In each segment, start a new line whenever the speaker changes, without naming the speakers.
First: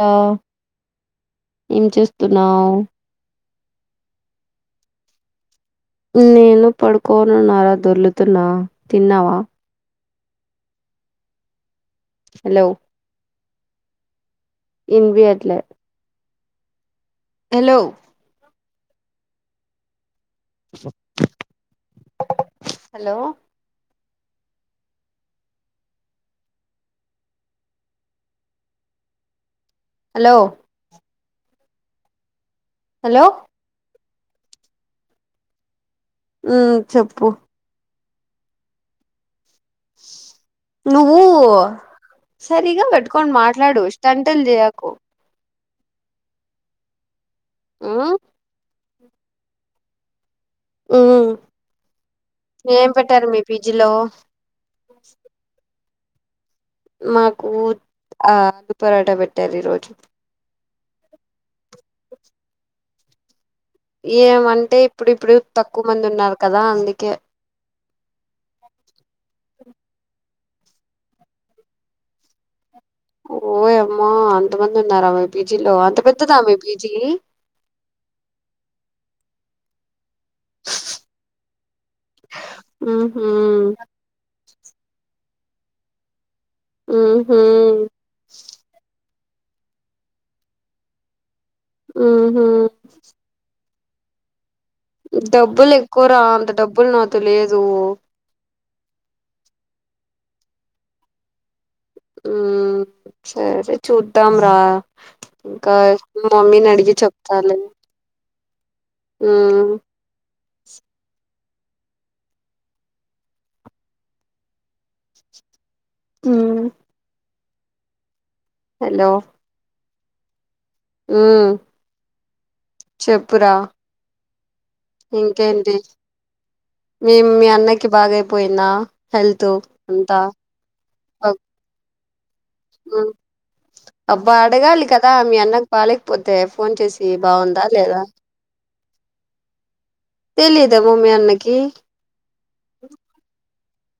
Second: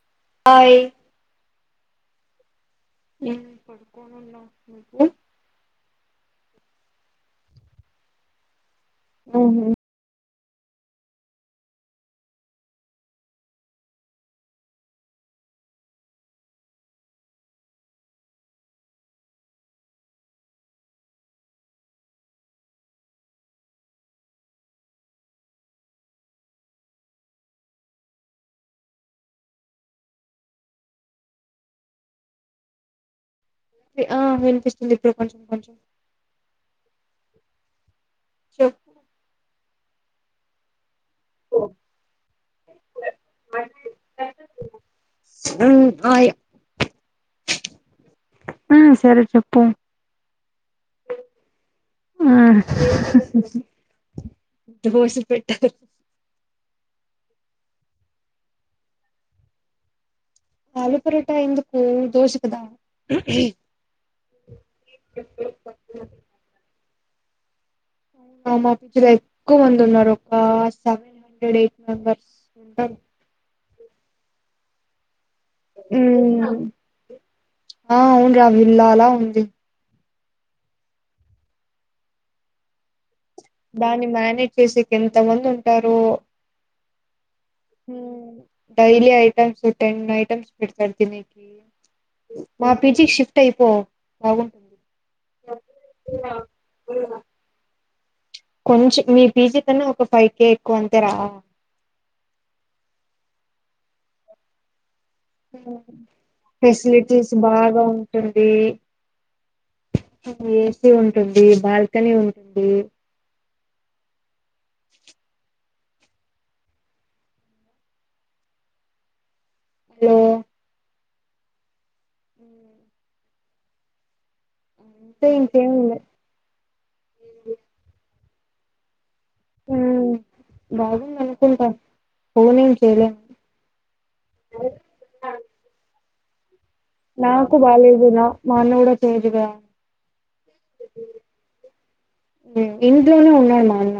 ఆ
ఆయ్.
ఏం చేస్తున్నావు?
నేను పడుకోని ఉన్నా [inaudible]
నేను పడుకోనున్నరా దొర్లుతున్నా. తిన్నవా?
ఉహు
హలో. ఇన్పియట్లే. హలో. Hello hello. హలో.
ఆ వినిపిస్తుంది ఇప్పుడు కొంచెం కొంచెం.
ఉ చెప్పు.
చెప్
నువ్వూ సరిగా పెట్టుకొని మాట్లాడు స్టంటులు చేయకు.
ఆయి
ఆ
ఆ సరే చెప్పు.
ఉ
ఆ
ఏం పెట్టారు మీ పిజిలో?
దోస పెట్టారు.
మాకు ఆలు పరాటా పెట్టారు ఈ రోజు.
ఆలు పరోట ఎందుకు దోశ కదా.
ఏమంటే ఇప్పుడిప్పుడు తక్కువ మంది
అవునా
ఉన్నారు కదా అందుకే.
మా పిజీ లో ఎక్కువ మంది ఉన్నారు. ఒక సెవెన్ హండ్రెడ్ ఎయిట్ మెంబర్స్.
ఓయమ్మా అంతమంది ఉన్నారా మీ పీజీలో అంత పెద్దదా మీ
ఉమ్
పీజీ.
ఆ అవునురా విల్లాలా ఉంది.
ఆహా.
దాన్ని మేనేజ్ చేసేకి ఎంత మంది ఉంటారో.
ఊహూ
డైలీ ఐటమ్స్ టెన్ ఐటెమ్స్ పెడతారు తిన్నీకి.
ఆహా
మా పీజీకి షిఫ్ట్ అయిపో బావుం
డబ్బులు ఎక్కువరా అంత డబ్బులు నాతో లేదు.
కొంచెం మీ పీజీ కన్నా ఒక ఫైవ్ కే ఎక్కువ అంతేరా.
హ్మ్ సరే చూద్దాంరా. ఇంకా మా మమ్మీని అడిగి
ఫెసిలిటీస్
చెప్తాలే.
బాగా
హ్
ఏసి ఉంటుంది, బాల్కనీ ఉంటుంది.
హ్ హలో.
హలో.
ఉ చెప్పురా.
అంతే ఇంకేం
ఇంకేంటి?
లే
మీ మీ అన్నకి బాగయిపోయిందా? హెల్త్
హ్మ్.
అంతా.
బాగుంది అనుకుంటా. ఫోన్ ఏం చేయలేము
అబ్బా అడగాలి కదా మీ అన్నకు బాలేకపోతే ఫోన్ చేసి?
నాకు
బాగుందా లేదా
బాలేదు న మా అన్న కూడా చేయచుగా
తెలీదేమో మీ అన్నకి
ఇంట్లోనే ఉన్నాడు మా అన్న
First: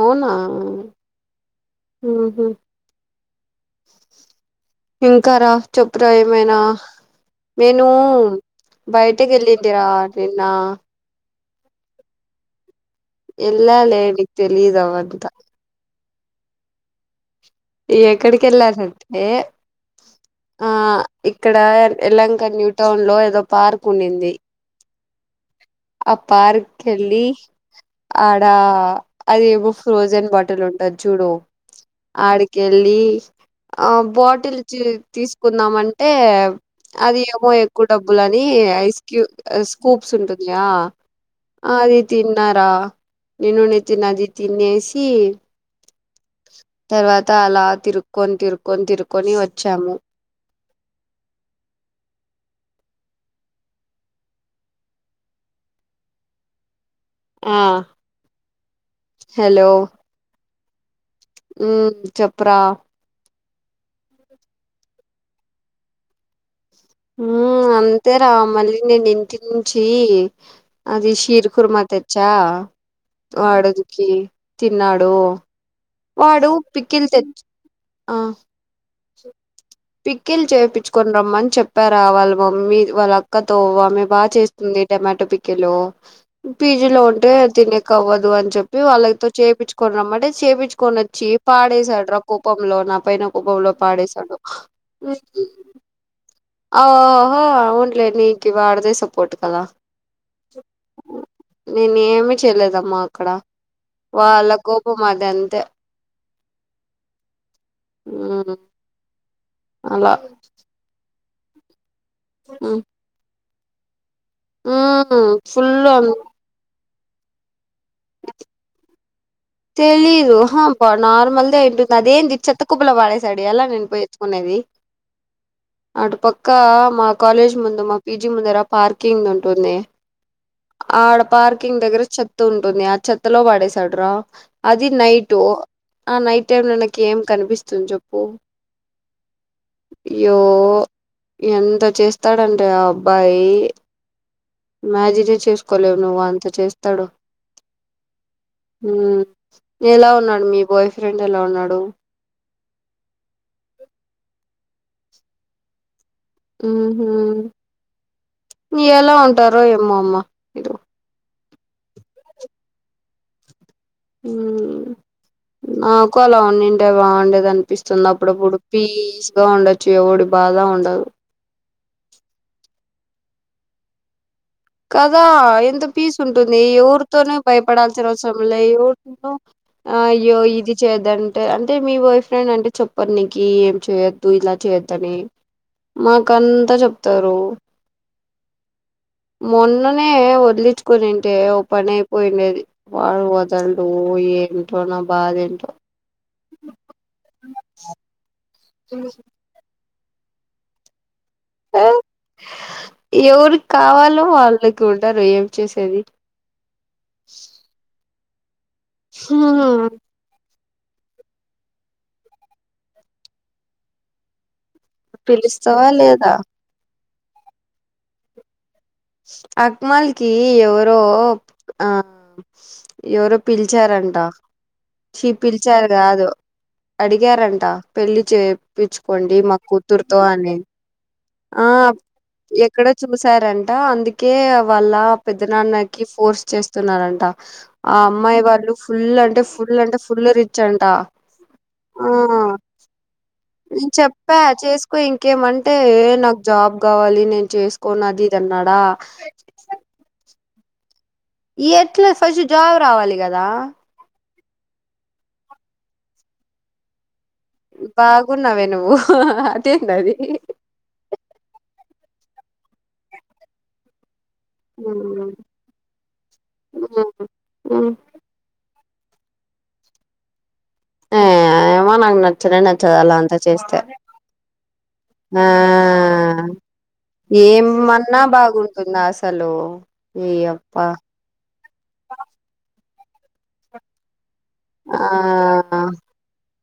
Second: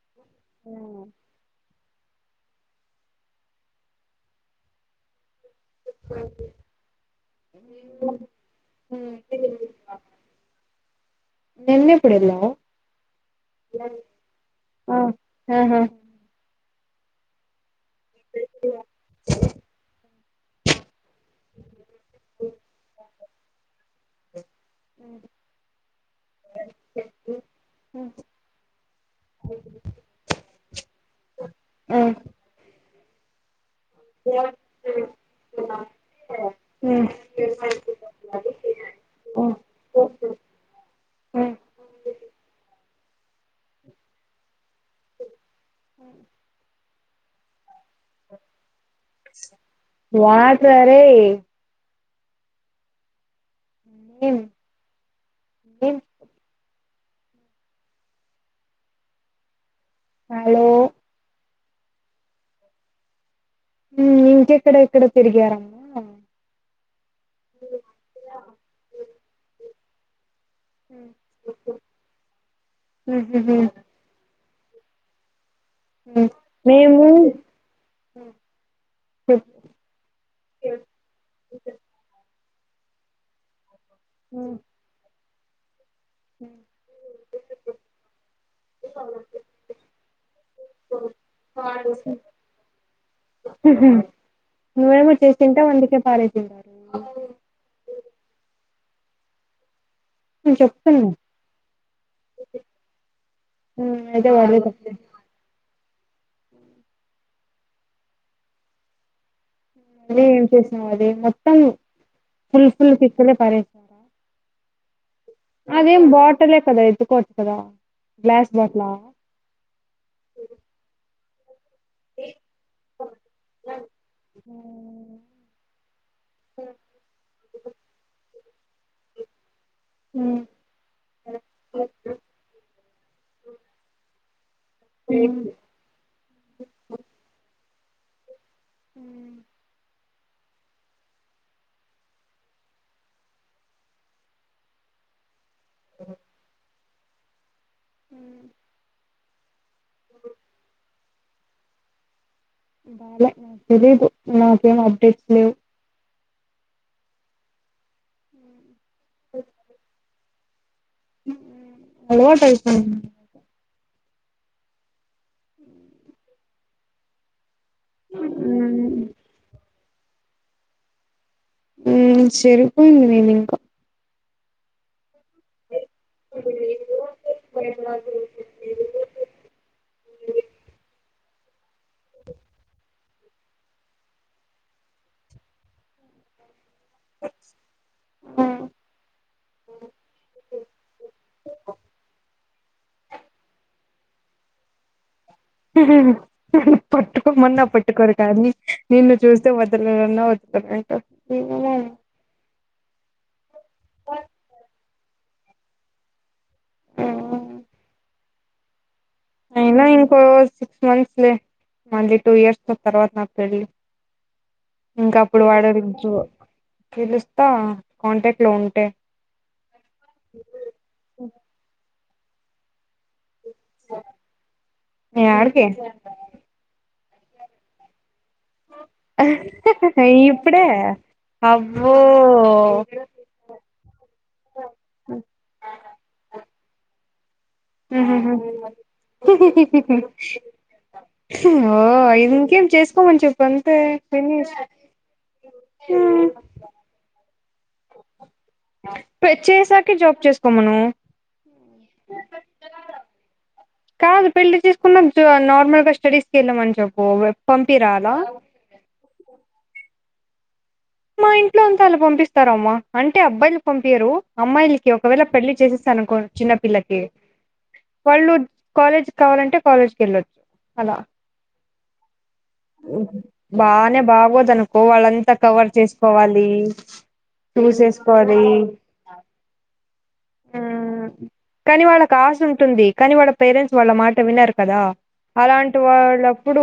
అవునా ఇంకారా చెప్పురా ఏమైనా నేను బయటకి వెళ్ళింటిరా నిన్న
నిన్న ఎప్పుడు వెళ్లావ్
ఎల్లా లే నిక్ తెలీదు
ఆ
అవంతా
ఆహా
ఎక్కడికెళ్లానంటే ఆ ఇక్కడ ఎలంక న్యూ టౌన్ లో ఏదో పార్క్ ఉన్నింది అ పార్కి ఎల్లి ఆడ అది ఏవో ఫ్రోజన్ బాటిల్ ఉంటది చూడు
ఆ
ఆడి లి ఆ బాటిల్స్తీ తీ తీసుకుందామనంటే
ఉమ్
అది ఏమో ఎక్కువ డబ్బులు అని ఐస్ క్యూబ్
ఆ
స్కూబ్స్ ఉంటుంది ఆ
ఆ
ఆది తిన్నారా నేను నితిన్ తినేస్ సి తర్వాత అలా తిరు కొని తిరుకొని తిరుకొని వచ్చాము
వాట్ రా రేయ్ ఎం ఎం
ఆ హలో
హలో
ఉ చెప్పురా
ఉ ఇంక ఎక్కడ ఎక్కడ తిరిగార
ఉ అంతే రా మళ్ళీ నేను ఇంటి నుంచి అది షీర్ కుర్మా తెచ్చా
ఉహుహు
వాడోదికి తిన్నాడు
ఉమ్
వాడు
మేము
పికిల్ తెచ్ ఆ
చెప్
పికిల్ చేపించుకొని రమ్మని చెప్పారా వాళ్ళు మమ్మీ వాళ్ళ అక్కతో ఆమె బాగా చేస్తుంది టమాటో పికీలు పీజీ లో ఉంటే తినేకవ్వదు అని చెప్పి వాళ్ళతో చెప్పిచ్చుకొని రమ్మంటే చెపిచ్ కొని వచ్చి పాడేసాడు రా కోపంలో నా పైన కోపంలో పాడేశాడు
నువ్వేమో చేసింటావు అందుకే పారేసిండు
ఒహో అవునులే నీకు వాడిదే సపోర్ట్ కదా
నేను చెప్తున్నా
నేను ఏమి చేయలేదమ్మా అక్కడ
మ్మ్ అయితే
వాళ్ళ
వాడిదే తప్పు
కోపం అది అంతే ఊ
అన్నీ ఏం చేసినం అది మొత్తం ఫుల్ ఫుల్ పికిలే పడేసినారా
ఫుల్
అదేం బాటిలే కదా ఎత్దుకోవచ్చు కదా గ్లాస్ బాటిలా
తెలిదు హ బ నార్మల్ దే ఐటుం అదేంది చెత్త కుప్పులో పడేశాడు ఎలా నేను పోయి ఎత్తుకునేది అటు పక్క మా కాలేజ్ ముందు మా పీజీ ముందరా పార్కింగ్ది ఉంటుంది
ఉ
ఆడ పార్కింగ్ దగ్గర చెత్త ఉంటుంది ఆ చెత్తలో పడేసాడు రా అది నైటు ఆ నైట్ టైం లో నాకి ఏం కనిపిస్తుంది చెప్పు
అ
అయ్యో ఎంత చేస్తాడంటే ఆ అబ్బాయి ఇమ్యాజినే చేసుకోలేవు నువ్వు అంత చేస్తాడు ఎలా ఉన్నాడు మీ బాయ్ ఫ్రెండ్ ఎలా ఉన్నాడు
బాలే తెలీదు నాకేం అప్డేట్స్ లేవు
ఆహా ఎలా ఉంటారో ఏమ్మో అమ్మ మీరు
అలవాటైపోయింది
నాకు అలా ఉండి ఉంటే బాగుండేదని పిస్తుంది అప్పుడప్పుడు పీస్ గా ఉండొచ్చు ఎవడి బాధ ఉండదు
ఉమ్ సరిపోయింది నేను ఇంకా
కదా ఎంత పీస్ ఉంటుంది ఎవరితోనే భయపడాల్సిన అవసరం లే ఎవరితో అ అయ్యో ఇది చేద్దంటే అంటే మీ బాయ్ ఫ్రెండ్ అంటే చె ప్పా నికి ఏం చేయొద్దు ఇలా చేయొద్దని మాక అంతా చెప్తారు మొన్ననే వదిలించుకునింటే ఓ పని అయిపోయిండేది వాడు వదల్డు ఏంటో నా బాధ ఏంటో
పట్టుకో మన్న పట్టుకోరు కానీ నిన్ను చూస్ స్తే వదలరు అన్న పట్టుకోడం ఏంటో
ఎవరికి కావాలో వాళ్ళకి ఉండరు ఏం చేసేది
ఆ!
ఆ
అయినా ఇంకో సిక్స్ మంత్స్ లే మళ్ళీ టూ ఇయర్స్ లో తర్వాత నాకు పెళ్లి ఇంకా అప్పుడు వాడ
పిలుస్తావా
చో
లేదా
పిలు స్తా కాంటాక్ట్ లో ఉంటే
అక్మల్కి ఎవరో ఆ ఎవరో పిలిచారంట చీ
యాడికి
పిలిచారు కాదు అడిగారంట పెళ్లి చే ప్పించుకోండి మా కూతురుతో అని
ఇప్పుడే
ఆ
అబ్బో
ఎక్కడ చూసి సారంట అందుకే వాళ్ళ పెద్ద నాన్నకి ఫోర్స్ చేస్తున్నారంట ఆ
ఉహుహు
అమ్మాయి వాళ్ళు ఫుల్ అంటే ఫుల్ అంటే ఫుల్ రిచ్ అంట
ఓ
ఆ
ఇంకేం చేసుకోమని చెప్పు అంతే
నేను
పెళ్లి
చెప్పా
చేసుకో
ఇంకేమంటే నాకు
ఆ
జాబ్ కావాలి నేను చేసుకొను అది ఇద అన్నాడా
పె చేసాకే జాబ్ చేసుకోమను
ఏట్లా ఫస్ట్ జాబ్ రావాలి కదా
కాదు పెళ్లి చేసుకున్న నార్మల్ గా స్టడీస్కి వెళ్ళామని చెప్పు పంపిరా అలా
బాగున్నావే నువ్వు అదేంది అది
మా ఇంట్లో అంత అలా పంపిస్తారమ్మా అంటే అబ్బాయిలు పంపియరు అమ్మాయిలకి ఒకవేళ
మ్మ్
పెళ్లి చేసేస్తానుకో చిన్నపిల్లకి
మ్మ్ మ్మ్
వాళ్ళు కాలేజ్ కావాలంటే కాలేజ్కి వెళ్ళొచ్చు అలా
ఆ ఏమో నాకు నచ్చనే నచ్చదు అలా
ఓహో.
అంతా చేస్తే
బానే బాగోదనుకో వాళ్ళంతా
ఆ
కవర్ చేసుకోవాలి
ఏమన్నా
చూసేసుకోవాలి
బాగుంటుంద అ సలు ఏ అప్పా
మ్మ్. కానీ వాళ్ళకి ఆశ ఉంటుంది కానీ వాళ్ళ పేరెంట్స్ వాళ్ళ మాట విన్నారు కదా
ఆ
అలాం టి వాళ్ళప్పుడు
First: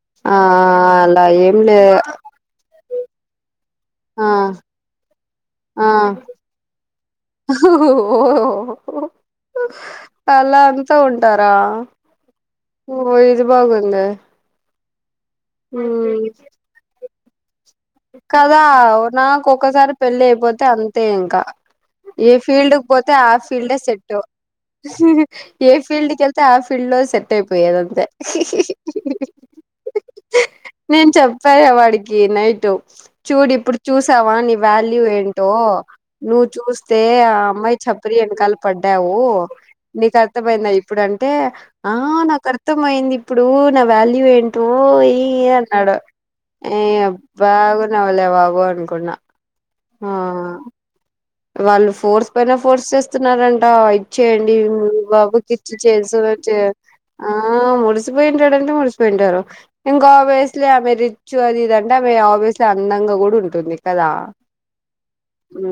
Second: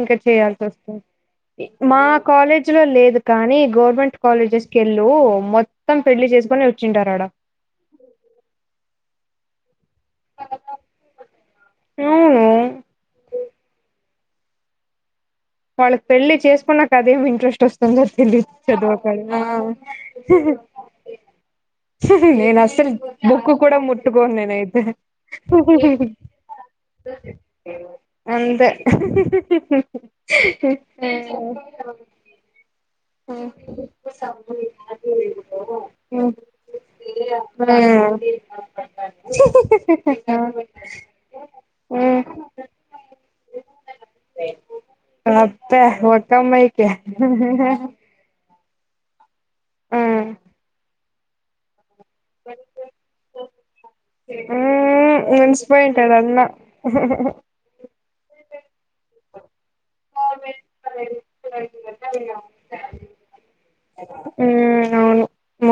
ఇంకా
ఆ
చేయాల్సి వస్తుంది
అలా ఏం లే
మా కాలేజ్ లో లేదు కానీ గవర్ మెంట్
ఆ
కాలేజెస్ కెళ్ళు మొత్తం పెళ్లి చేసుకొని వచ్చుంటారాడ
ఓహో అలా వస్తా ఉంటారా
అవును
ఓ ఇది బాగుందే
వాళ్ళకి పెళ్ళి
మ్మ్
చేసుకున్నాక అదేమి ఇంట్రెస్ట్ వస్
కదా నాకు ఒకసారి పెళ్లి అయిపోతే అంతే ఇకా ఏ
నేను
ఫీల్డ్ కు
అస్సలు
పోతే ఆ
బుక్కు
ఫీల్డే
కూడా
సెట్టు
ముట్టుకోను నేనైతే
ఏ ఫీల్డ్కి వెళ్ తె ఆ ఫీల్డ్ లో సెట్ అయిపోయదంతే
అంతే
నేను చెప్పార వాడికి నైట్ చూడు ఇప్పుడు చూసావా నీ వాల్యూ ఏంటో నువ్ చూస్తే ఆ అమ్మాయి చప్రి వెనకల పడ్డావు నీకు అర్థమైందా ఇప్పుడు అంటే ఆ నాకు అర్థమయింది ఇప్పుడు నా వాల్యూ ఏంటో ఏ ఈ అన్నాడు ఏ
ఆమైతే
[unintelligible] బాబు అనుకున్నా ఆ వాళ్ళు ఫోర్స్ పైన ఫోర్స్ చేస్తున్నారంట ఇప్ చేయండి
మ్మ్
బాబుకి ఇచ్చి
మున్సిపోయింటాడు
చేసు
అన్న
చె ఆ ఆ ముడిసిపోయింటాడంటే ముడిసిపోయింటారు ఇంకా ఆబయస్లీ ఆమె రిచ్ అది ఇది అంటే ఆమె ఆవియస్లీ అందంగా కూడా ఉంటుంది ఇక కదా
మ్మ్ అవును
ఊ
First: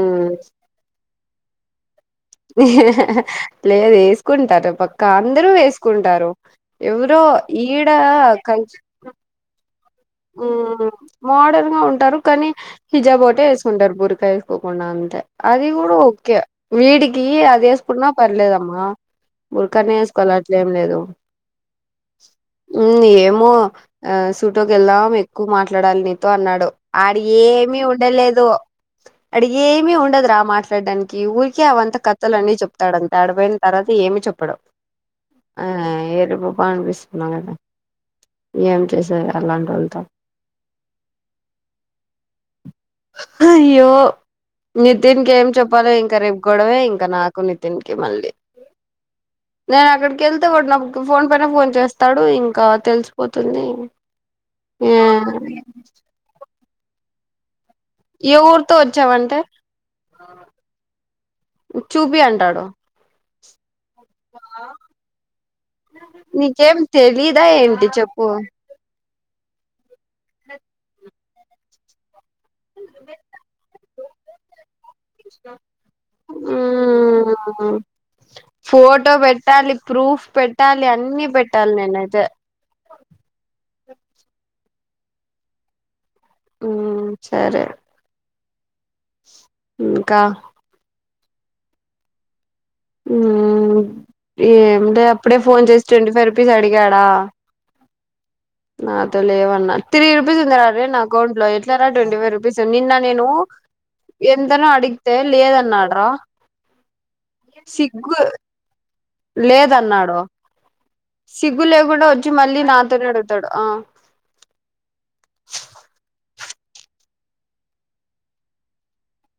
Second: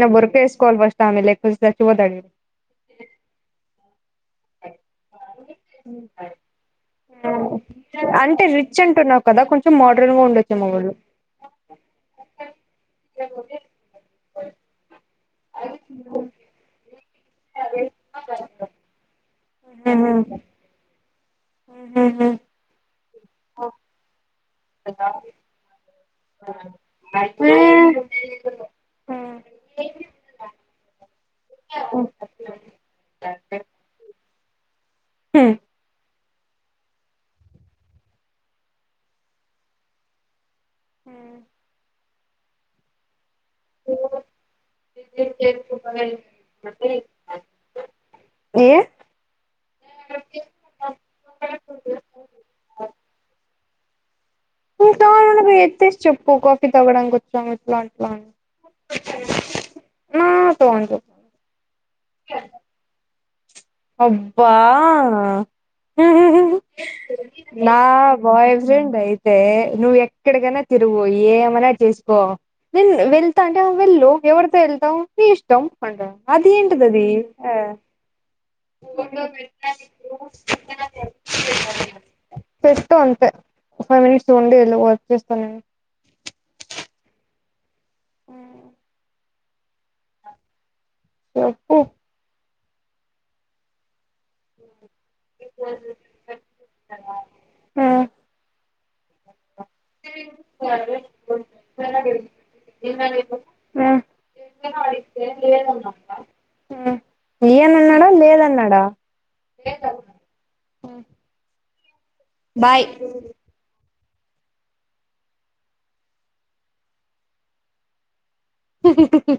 ఇగ బురకెసుకోవల్ ఫస్ట్ ఆమె లేపోతే చచ్చిపోతాడు ఈడు
లేదు ఏస్ క్కుంటారు పక్క అందరూ వేసుకుంటారు ఎవరో ఈడ
అంటే
కంచ్
రిచ్ అంటున్నావు కదా కొంచం మోడ్రన్ గా ఉండచ్చు ఏమో ళ్ళు
మోడర్న్ గా ఉంటారు కానీ హిజాబోటే వేసుకుంటారు బురకా వేసుకోకుండా అంతే అది కూడా ఓకే వీడికి అది వేసుకున్నా పర్లేదమ్మా ఉరకనే వేసుకోవాలి అట్లేం లేదు
ఊ
ఊ ఏమో ఆ సూటోకి వెళ్దాం ఎక్కువ మాట్లాడాలి నీతో అన్నాడు ఆడు ఏమి ఉండలేదు అడి ఏమి ఉండదురా మాట్లాడడానికి ఊరికే అవంత కథలన్ని చెప్ తడ ఆడపోయిన తర్వాత ఏమి చెప్పడు
ఉ
ఆ ఏరుపుపా అపిసిన్నాదా ఏం చేసార అలాంటోల్లతో
ఊ
హయ్యో నితిన్ కి ఏం చెప్పలి ఇంకా రేపు గొడవే ఇంకా నాకు నితిన్ కి మళ్ళీ
ఎ
నేను అక్కడికి వెళ్తే ఒకడు నాకు ఫోన్ పైన ఫోన్ చేస్తాడు ఇంకా తెలిసిపోతుంది ఆ
ఇంకానకు ఎత్తేసి చెప్పు కాఫీ తగడం కొచం ఇట్లా అని అట్లా
ఏ ఊరితో వచ్చావంటే
నాతో అని చెప్పు
చూపి అంటాడు
అబ్బా
నీకేం తెలీదా
నా
ఏంటి చెప్పు
బాయ్ ఫ్రెండ్ అయి తె నువ్వు ఎక్కడికైనా తిరుగు ఏమైనా చేసుకో నేను వెళ్తా అంటే వెళ్ళు ఎవరితో వెళ్తావ్ నీ ఇష్టం అంట అదింటిదదీ ఆ
మ్మ్ ఫోటో పెట్టాలి ప్రూఫ్ పెట్టాలి అన్ని పెట్టాలి నేనైయితే
ఫేస్ట్ అంతే ఫైవ్ మినిట్స్ ఉండి వెళ్ళ వర్క్ చేస్తాను నేను
మ్మ్ సరే
మ్మ్
ఇంకా
చెప్పు
మ్మ్ ఏంటే అప్పుడే ఫోన్ చేసి ట్వంటీ ఫైవ్ రూపీస్ అడిగాడా
యా
నాతో లేవన్నా త్రీ రూపీస్ ఉంది ఆడే నా అకౌంట్ లో ఎట్లార ట్వంటీ ఫైవ్ రూపీస్ నిన్న నేను
మ్మ్
ఎంతనో అడి తే లేదన్నాడ్రా
మ్మ్ ఇయ్యనన్నాడా
సిగ్గు
లేదన్నాడా
లేదన్నాడు సిగ్గు లేకుండా వచ్చి మళ్ళీ
బాయ్
నాతోనే అడుగుతాడు ఆ
హి హి హిహ్